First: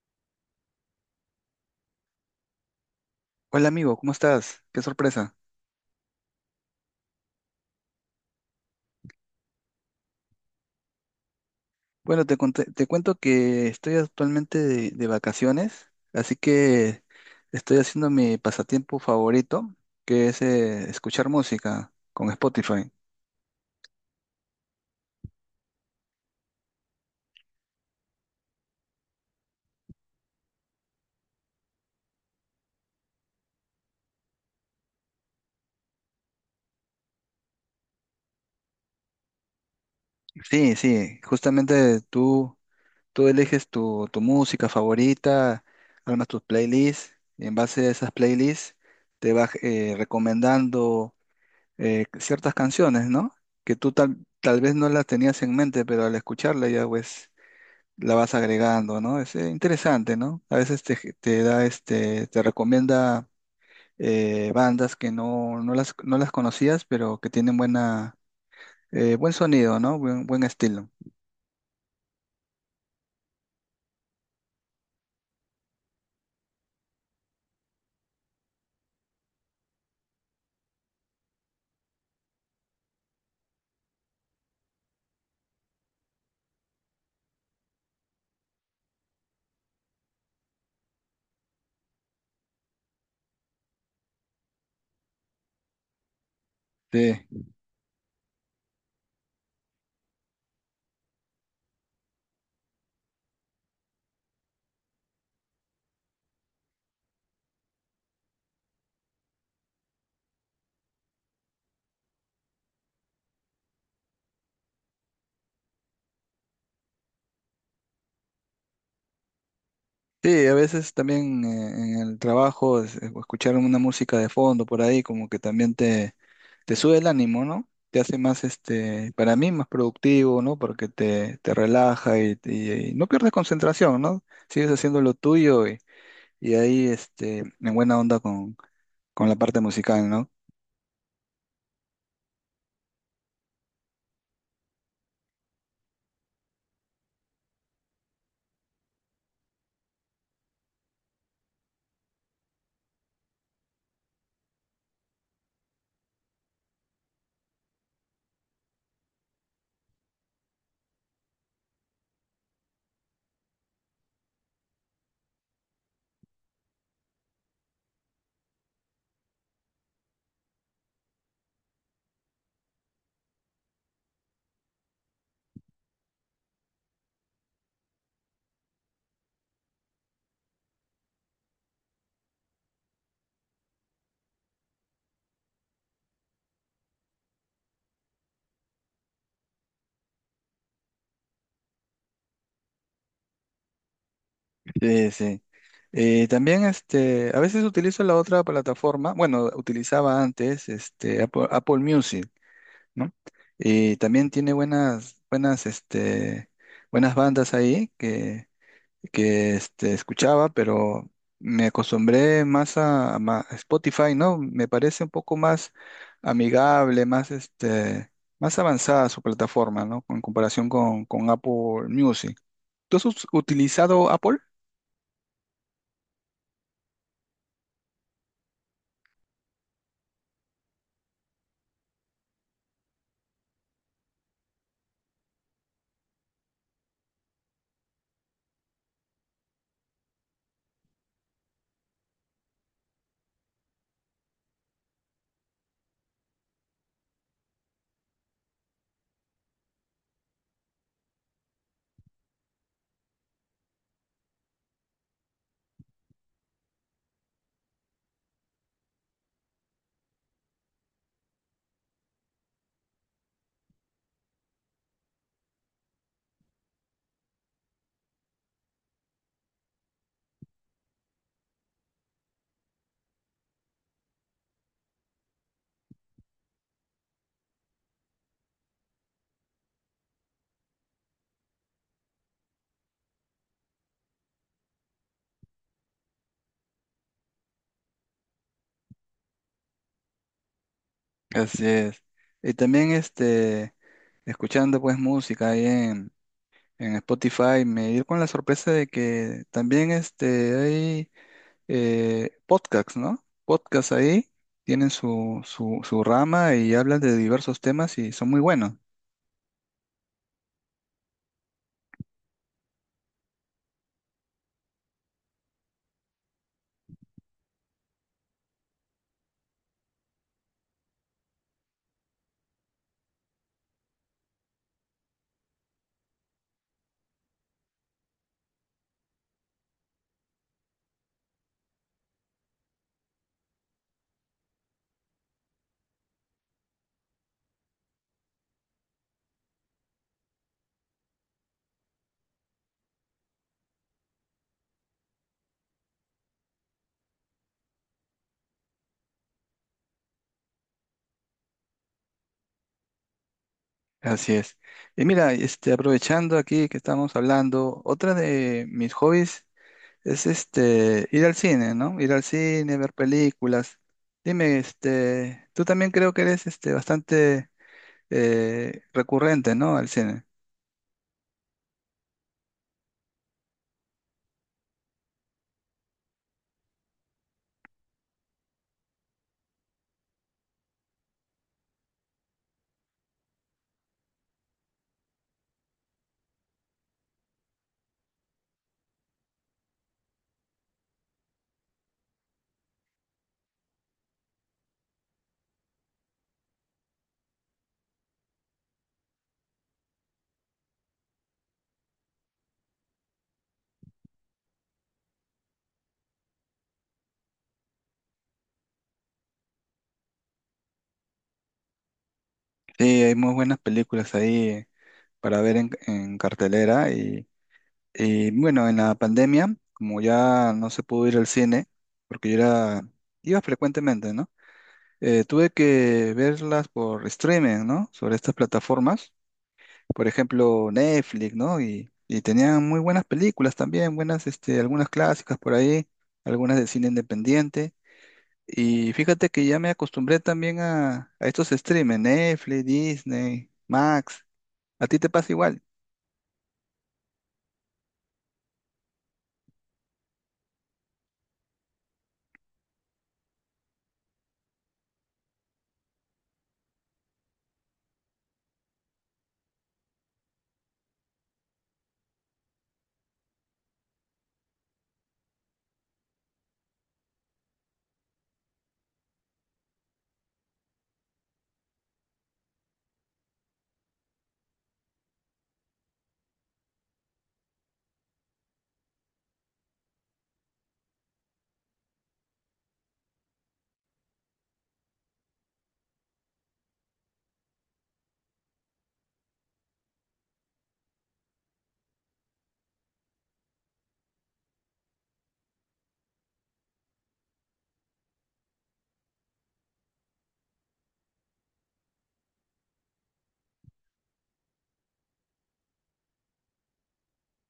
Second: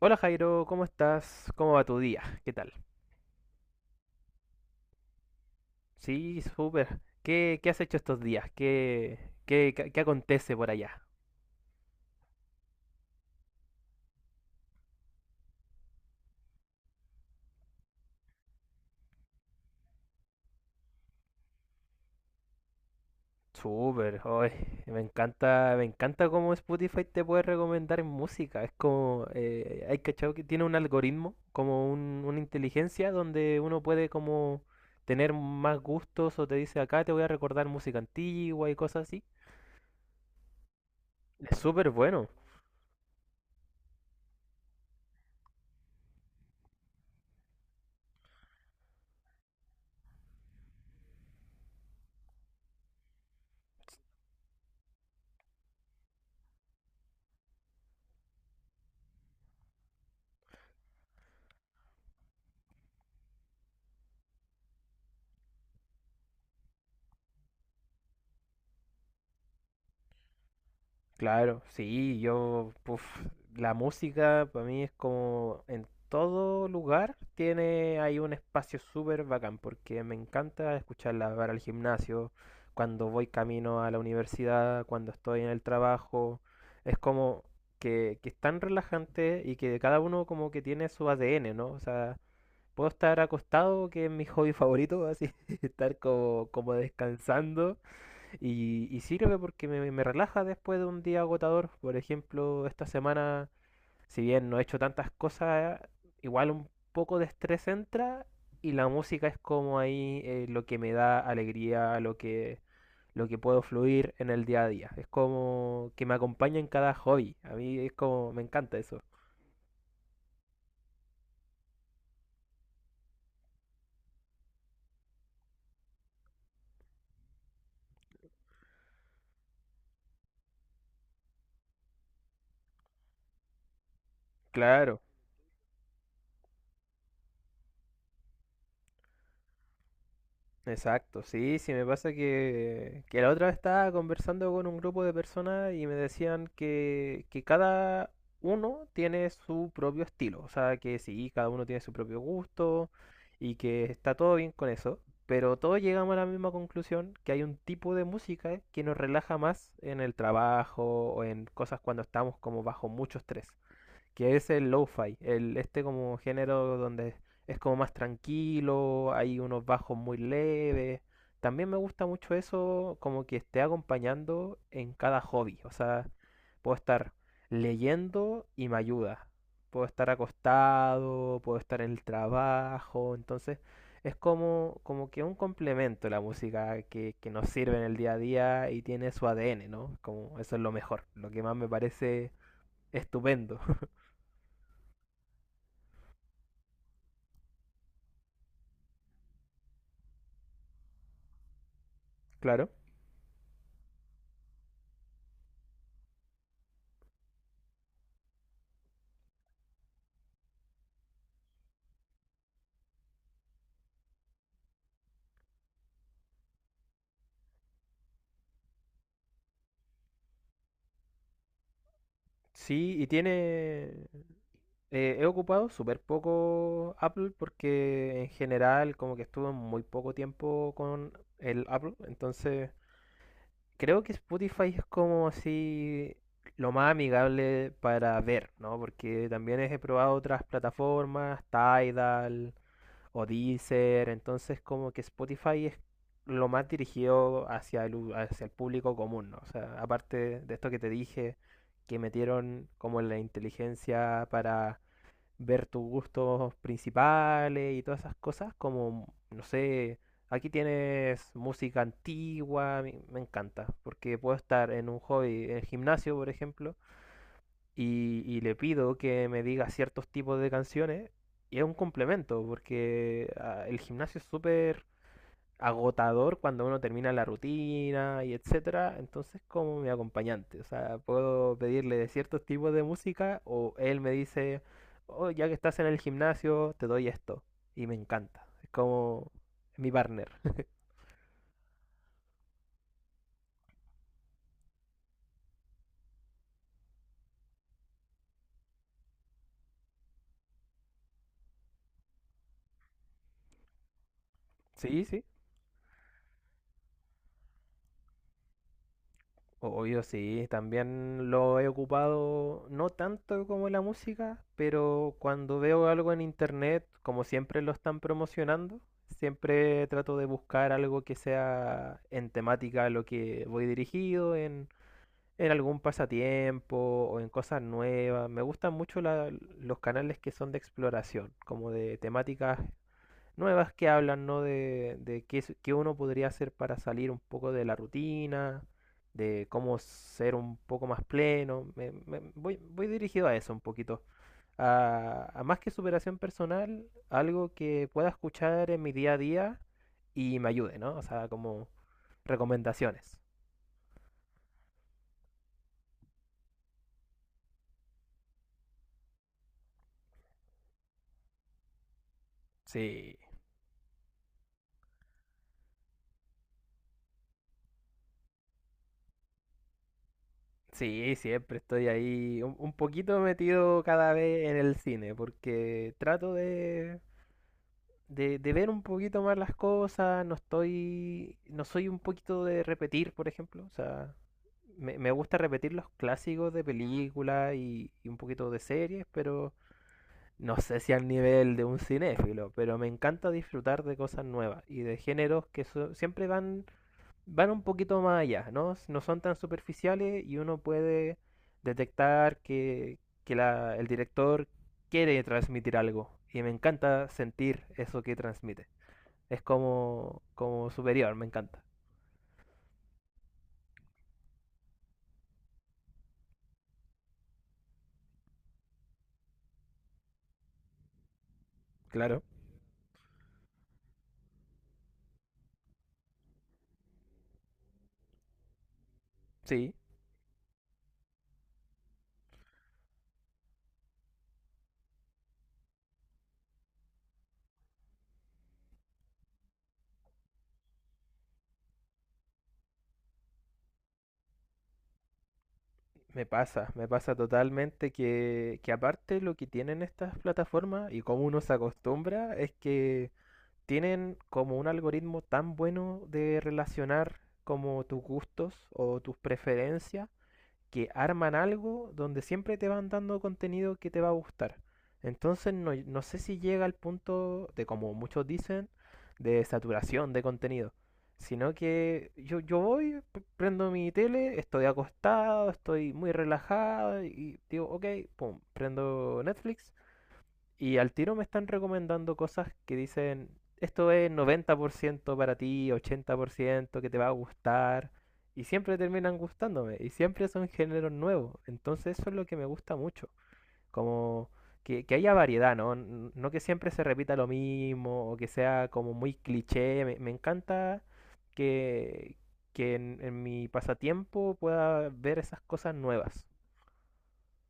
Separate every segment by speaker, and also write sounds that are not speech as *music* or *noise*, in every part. Speaker 1: Hola Jairo, ¿cómo estás? ¿Cómo va tu día? ¿Qué tal?
Speaker 2: Hola amigo, ¿cómo estás? Qué sorpresa.
Speaker 1: Sí, súper. ¿Qué has hecho estos días? ¿Qué acontece por allá?
Speaker 2: Bueno, te cuento que estoy actualmente de vacaciones, así que estoy haciendo mi pasatiempo favorito, que es escuchar música con Spotify.
Speaker 1: Súper, hoy me encanta cómo Spotify te puede recomendar música. Es como, hay cachado que tiene un algoritmo, como una inteligencia donde uno puede como tener más gustos o te dice acá te voy a recordar música antigua y cosas así.
Speaker 2: Sí, sí,
Speaker 1: Es súper
Speaker 2: justamente
Speaker 1: bueno.
Speaker 2: tú eliges tu música favorita, armas tus playlists, y en base a esas playlists te vas recomendando ciertas canciones, ¿no? Que tal vez no las tenías en mente, pero al escucharla ya pues la vas agregando, ¿no? Es interesante, ¿no? A veces te da este, te recomienda bandas que no las conocías, pero que tienen buen sonido, ¿no? Buen estilo.
Speaker 1: Claro, sí, yo, puf, la música para mí es como en todo lugar tiene ahí un espacio súper bacán porque me encanta escucharla para el gimnasio, cuando voy camino a la universidad, cuando estoy en el trabajo, es como que es tan relajante y que cada uno como que tiene su ADN, ¿no? O sea, puedo estar acostado, que es mi hobby favorito, así, *laughs* estar como, como
Speaker 2: Sí.
Speaker 1: descansando y sirve porque me relaja después de un día agotador. Por ejemplo, esta semana, si bien no he hecho tantas cosas, igual un poco de estrés entra y la música es como ahí lo que me da alegría, lo que puedo fluir en el día a día. Es como que me acompaña en cada hobby. A mí es como, me encanta eso.
Speaker 2: Sí, a veces también en el trabajo, escuchar una música de fondo por ahí como que también te sube el ánimo, ¿no? Te hace más, este, para mí, más productivo, ¿no? Porque te relaja y no pierdes concentración, ¿no? Sigues
Speaker 1: Claro.
Speaker 2: haciendo lo tuyo. Y ahí, este, en buena onda con la parte musical, ¿no?
Speaker 1: Exacto, sí, sí, me pasa que la otra vez estaba conversando con un grupo de personas y me decían que cada uno tiene su propio estilo, o sea, que sí, cada uno tiene su propio gusto y que está todo bien con eso, pero todos llegamos a la misma conclusión, que hay un tipo de música que nos relaja más en el trabajo o en cosas cuando estamos como bajo mucho estrés que es el lo-fi, el, este como género donde es como más tranquilo, hay unos bajos muy leves. También me gusta mucho eso, como que esté acompañando en cada hobby. O sea, puedo estar leyendo y me ayuda. Puedo estar acostado, puedo estar en el trabajo. Entonces, es como, como que un complemento la música que nos sirve en el día a día y tiene su ADN, ¿no? Como eso es lo mejor, lo que más me parece estupendo, *laughs*
Speaker 2: Sí, sí. También, este, a veces utilizo la otra plataforma, bueno, utilizaba antes, este, Apple Music,
Speaker 1: claro.
Speaker 2: ¿no? Y también tiene este, buenas bandas ahí que este, escuchaba, pero me acostumbré más a Spotify, ¿no? Me parece un poco más amigable, más, este, más avanzada su plataforma, ¿no? En comparación con Apple Music.
Speaker 1: Sí,
Speaker 2: ¿Tú has
Speaker 1: y tiene...
Speaker 2: utilizado Apple?
Speaker 1: he ocupado súper poco Apple porque en general como que estuve muy poco tiempo con el Apple. Entonces creo que Spotify es como así lo más amigable para ver, ¿no? Porque también he probado otras plataformas, Tidal, o Deezer, entonces como que Spotify es lo más dirigido hacia hacia el público común, ¿no? O sea, aparte de esto que te dije, que metieron como la inteligencia para ver tus gustos principales y todas esas cosas, como, no sé, aquí tienes música antigua, a mí me encanta, porque puedo estar en un hobby, en el gimnasio, por ejemplo, y le pido que me diga ciertos tipos de canciones y es un complemento porque ah, el gimnasio es súper agotador cuando uno termina la rutina y etcétera, entonces como mi acompañante, o sea, puedo pedirle de ciertos tipos de música o él me dice, oh, ya que estás en el gimnasio, te doy esto y me encanta, es como mi partner. *laughs*
Speaker 2: Así es. Y también este, escuchando pues música ahí en Spotify, me di con la sorpresa de que también este, hay podcasts, ¿no? Podcasts ahí tienen
Speaker 1: Sí, sí.
Speaker 2: su rama y hablan de diversos temas y son muy buenos.
Speaker 1: Obvio, sí, también lo he ocupado, no tanto como la música, pero cuando veo algo en internet, como siempre lo están promocionando, siempre trato de buscar algo que sea en temática a lo que voy dirigido, en algún pasatiempo o en cosas nuevas. Me gustan mucho los canales que son de exploración, como de temáticas nuevas que hablan, ¿no? De qué, qué uno podría hacer para salir un poco de la rutina, de cómo ser un poco más pleno. Voy, voy dirigido a eso un poquito. A más que superación personal, algo que pueda escuchar en mi día a día y me ayude, ¿no? O sea, como recomendaciones.
Speaker 2: Así es. Y mira, este, aprovechando aquí que estamos hablando, otra de mis hobbies es este ir al cine, ¿no? Ir al cine, ver
Speaker 1: Sí,
Speaker 2: películas. Dime, este, tú también creo que eres este bastante recurrente, ¿no? Al cine.
Speaker 1: sí, siempre estoy ahí un poquito metido cada vez en el cine, porque trato de ver un poquito más las cosas, no estoy, no soy un poquito de repetir, por ejemplo, o sea, me gusta repetir los clásicos de películas y un poquito de series, pero no sé si al nivel de un cinéfilo, pero me encanta disfrutar de cosas nuevas y de géneros que siempre van, van un poquito más allá, ¿no? No son tan superficiales y uno puede detectar que el director quiere transmitir algo y me encanta sentir eso que transmite es como, como superior, me encanta.
Speaker 2: Sí, hay muy buenas películas ahí para ver en cartelera y eh, bueno, en la pandemia, como ya no se pudo ir al cine,
Speaker 1: Claro.
Speaker 2: porque yo era, iba frecuentemente, ¿no? Tuve que verlas por streaming, ¿no? Sobre estas plataformas,
Speaker 1: Sí,
Speaker 2: por ejemplo, Netflix, ¿no? Y tenían muy buenas películas también, buenas, este, algunas clásicas por ahí, algunas de cine independiente. Y fíjate que ya me acostumbré también a estos streaming, Netflix, Disney, Max. ¿A ti te pasa igual?
Speaker 1: me pasa totalmente que aparte lo que tienen estas plataformas y cómo uno se acostumbra es que tienen como un algoritmo tan bueno de relacionar como tus gustos o tus preferencias que arman algo donde siempre te van dando contenido que te va a gustar. Entonces no, no sé si llega al punto de, como muchos dicen, de saturación de contenido. Sino que yo voy, prendo mi tele, estoy acostado, estoy muy relajado y digo, ok, pum, prendo Netflix y al tiro me están recomendando cosas que dicen, esto es 90% para ti, 80% que te va a gustar. Y siempre terminan gustándome. Y siempre son géneros nuevos. Entonces eso es lo que me gusta mucho. Como que haya variedad, ¿no? No que siempre se repita lo mismo o que sea como muy cliché. Me encanta que, que en mi pasatiempo pueda ver esas cosas nuevas.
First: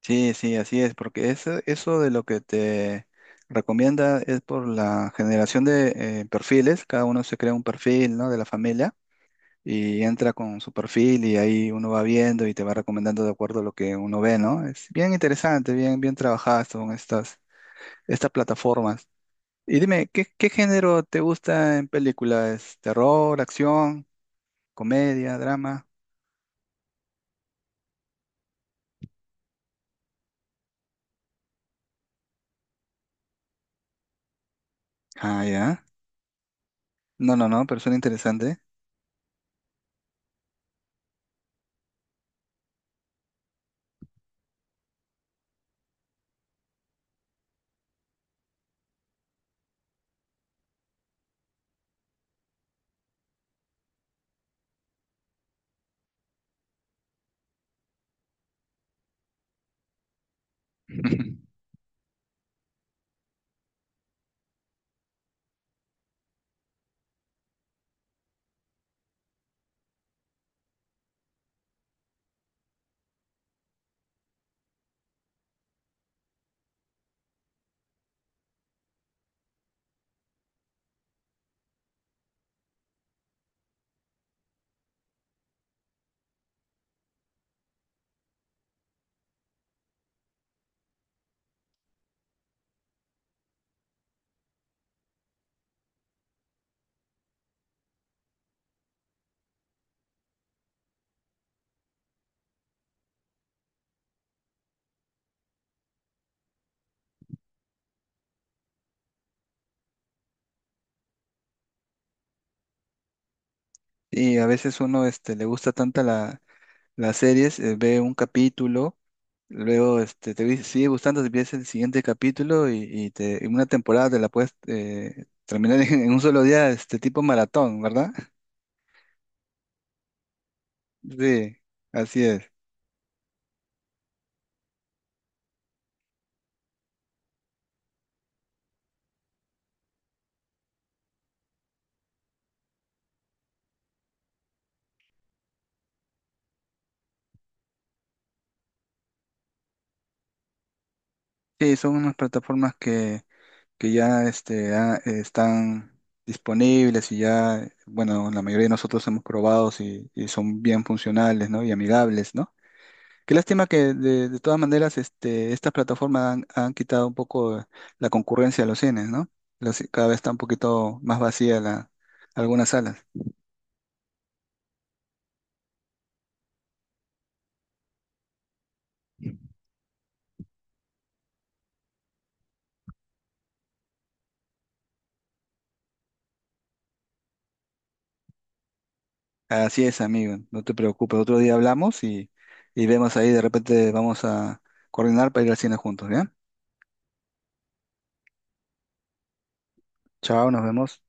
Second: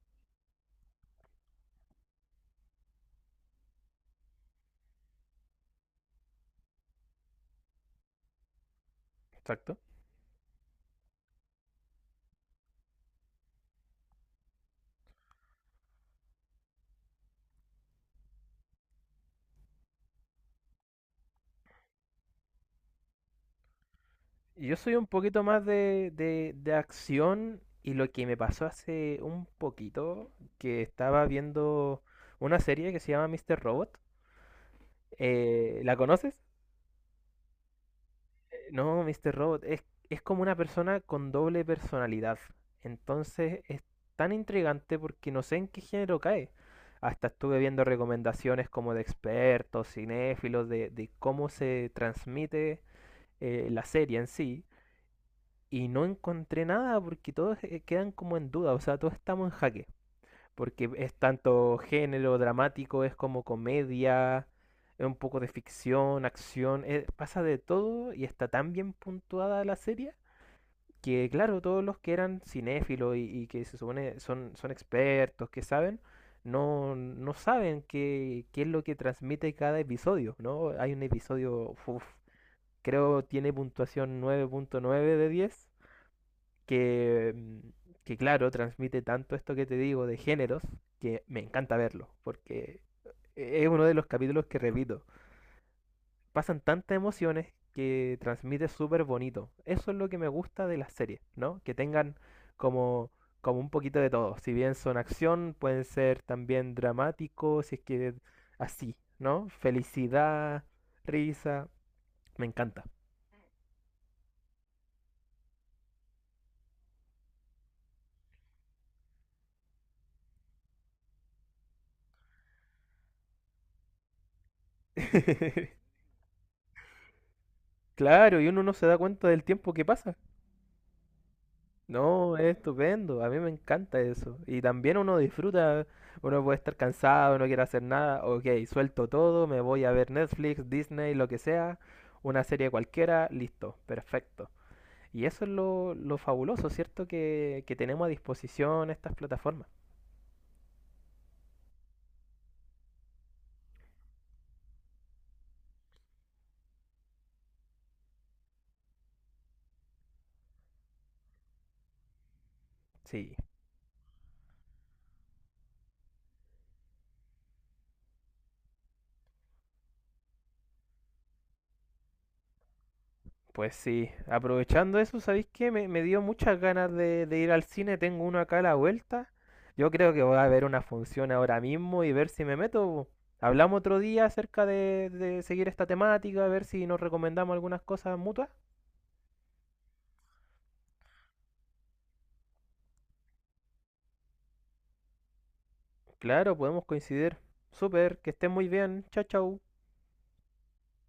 Speaker 2: Sí, sí, así es, porque eso de lo que te recomienda es por la generación de perfiles, cada uno se crea un perfil, ¿no? De la familia
Speaker 1: Exacto.
Speaker 2: y entra con su perfil y ahí uno va viendo y te va recomendando de acuerdo a lo que uno ve, ¿no? Es bien interesante, bien, bien trabajadas son estas plataformas. Y dime, ¿qué, qué género te gusta en películas? ¿Terror, acción,
Speaker 1: Yo soy un
Speaker 2: comedia,
Speaker 1: poquito más
Speaker 2: drama?
Speaker 1: de acción y lo que me pasó hace un poquito, que estaba viendo una serie que se llama Mr. Robot.
Speaker 2: Ah, ya.
Speaker 1: ¿La conoces?
Speaker 2: No, no, no, pero suena interesante.
Speaker 1: No, Mr. Robot es como una persona con doble personalidad. Entonces es tan intrigante porque no sé en qué género cae. Hasta estuve viendo recomendaciones como de expertos, cinéfilos, de cómo se transmite la serie en sí. Y no encontré nada porque todos quedan como en duda, o sea, todos estamos en jaque, porque es
Speaker 2: *laughs*
Speaker 1: tanto género dramático, es como comedia, es un poco de ficción, acción, pasa de todo y está tan bien puntuada la serie que, claro, todos los que eran cinéfilos y que se supone son, son expertos, que saben, no, no saben qué, qué es lo que transmite cada episodio, ¿no? Hay un episodio, uf, creo tiene puntuación 9.9 de 10 que, que claro, transmite tanto esto que te digo de géneros que me encanta verlo, porque es uno de los capítulos que repito. Pasan tantas emociones que transmite súper bonito. Eso es lo que me gusta de las series, ¿no? Que tengan como, como un poquito de todo. Si bien son acción, pueden ser también dramáticos, si es que así, ¿no? Felicidad, risa, me encanta.
Speaker 2: Y a veces uno este, le gusta tanta las series, ve un capítulo, luego este, sigue gustando, te ves el siguiente capítulo y en una temporada te la puedes terminar *laughs*
Speaker 1: *laughs*
Speaker 2: en un solo día, este tipo maratón, ¿verdad?
Speaker 1: Claro, y uno no se da cuenta del tiempo que pasa.
Speaker 2: Sí, así
Speaker 1: No,
Speaker 2: es.
Speaker 1: es estupendo, a mí me encanta eso. Y también uno disfruta, uno puede estar cansado, no quiere hacer nada, ok, suelto todo, me voy a ver Netflix, Disney, lo que sea, una serie cualquiera, listo, perfecto. Y eso es lo fabuloso, ¿cierto? Que tenemos a disposición estas plataformas.
Speaker 2: Sí, son unas plataformas que ya este, están disponibles y ya, bueno, la mayoría de nosotros hemos probado y son bien funcionales, ¿no? Y amigables, ¿no? Qué
Speaker 1: Sí.
Speaker 2: lástima que de todas maneras este, estas plataformas han quitado un poco la concurrencia a los cines, ¿no? Los- cada vez está un poquito más vacía la, algunas salas.
Speaker 1: Pues sí, aprovechando eso, ¿sabéis qué? Me dio muchas ganas de ir al cine, tengo uno acá a la vuelta. Yo creo que voy a ver una función ahora mismo y ver si me meto. Po. Hablamos otro día acerca de seguir esta temática, a ver si nos recomendamos algunas cosas mutuas.
Speaker 2: Así es, amigo, no te preocupes. Otro día hablamos y vemos ahí, de repente vamos a coordinar para ir al cine juntos, ¿ya?
Speaker 1: Claro, podemos coincidir. Súper, que estén muy bien. Chao, chao.
Speaker 2: Chao, nos vemos.